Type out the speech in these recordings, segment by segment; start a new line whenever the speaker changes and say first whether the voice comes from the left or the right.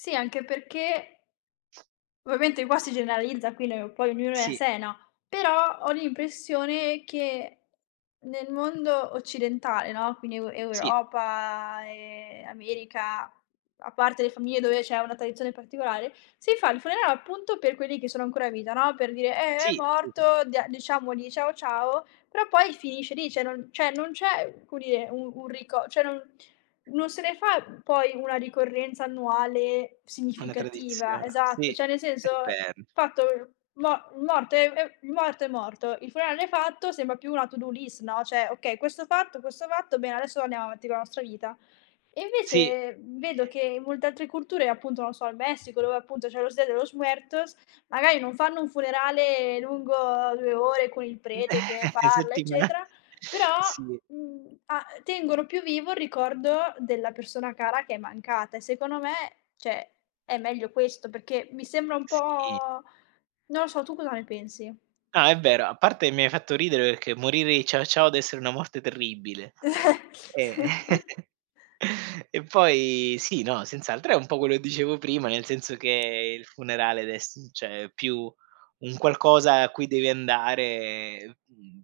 left: Sì, anche perché ovviamente qua si generalizza qui noi, poi ognuno è a
right: Sì.
left: sé, no, però ho l'impressione che nel mondo occidentale, no quindi Eu
right: Sì.
left: Europa e America, a parte le famiglie dove c'è una tradizione particolare, si fa il funerale appunto per quelli che sono ancora in vita, no, per dire: "Eh, è
right: Sì, sì, sì.
left: morto, dia diciamogli ciao, ciao." Però poi finisce lì, cioè, non cioè non c'è, come dire, un un rico cioè, non non se ne fa poi una ricorrenza annuale
right: Una
left: significativa,
right: tradizio
left: esatto,
right: sì
left: cioè, nel
right: è
left: senso,
right: vero.
left: fatto mo morto è è morto è morto, il funerale fatto sembra più una to do list no, cioè: "Okay questo fatto questo fatto, bene, adesso andiamo avanti con la nostra vita." E
right: Sì.
left: invece vedo che in molte altre culture, appunto, non so, il Messico dove appunto c'è "Los Dia de los Muertos", magari non fanno un funerale lungo 2 ore con il prete che parla
right: Settima
left: eccetera, però,
right: sì.
left: mhmm, a tengono più vivo il ricordo della persona cara che è mancata e secondo me cioè, è meglio questo, perché mi sembra un
right: Sì.
left: po' non lo so, tu cosa ne pensi?
right: No è vero, a parte che mi hai fatto ridere perché morire di "ciao, ciao" dev'essere una morte terribile e e poi sì, no, senz'altro è un po' quello che dicevo prima, nel senso che il funerale deve esse cioè, più un qualcosa a cui devi andare e mhmm,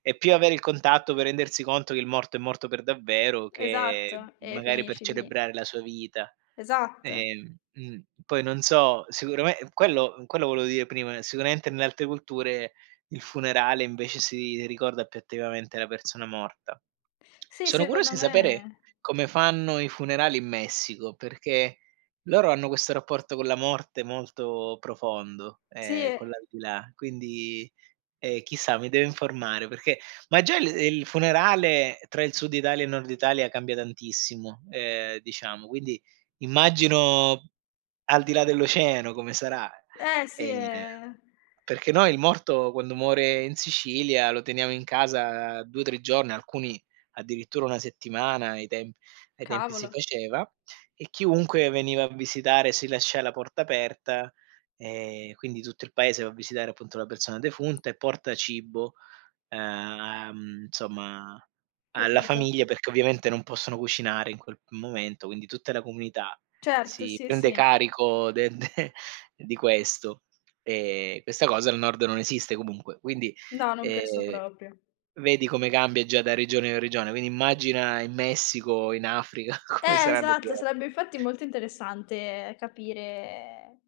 right: è più avere il contatto per rendersi conto che il morto è morto per davvero, che
left: Esatto, e
right: magari per
left: finisci lì.
right: celebrare la sua vita.
left: Esatt
right: Ehm mh, poi non so, sicurame quello quello volevo dire prima, sicuramente nelle altre culture il funerale, invece si ricorda più attivamente la persona morta.
left: Sì,
right: Sono curioso
left: secondo
right: di sapere
left: me
right: come fanno i funerali in Messico, perché loro hanno questo rapporto con la morte molto profondo,
left: Sì
right: ehm, con
left: e
right: l'aldilà, quindi e chissà, mi devo informare perché ma già il il funerale tra il sud Italia e il nord Italia cambia tantissimo, ehm, diciamo, quindi immagino al di là dell'oceano come sarà.
left: Eh, sì
right: Ehm,
left: è
right: perché noi il morto, quando muore in Sicilia, lo teniamo in casa 2-3 giorni, alcuni addirittura 1 settimana; ai temp ai tempi si
left: Cavolo.
right: faceva e chiunque veniva a visitare. Si lascia la porta aperta e quindi tutto il paese va a visitare, appunto, la persona defunta e porta cibo, uhm, insomma alla
left: Capito.
right: famiglia, perché ovviamente non possono cucinare in quel momento, quindi tutta la comunità
left: Certo,
right: si
left: sì,
right: prende
left: sì.
right: carico de de di questo, e questa cosa al nord non esiste comunque. Quindi,
left: No, non penso
right: ehm,
left: proprio.
right: vedi come cambia già da regione a regione, quindi immagina in Messico, in Africa come
left: Eh
right: saranno
left: esatto,
right: diversi.
left: sarebbe infatti molto interessante capire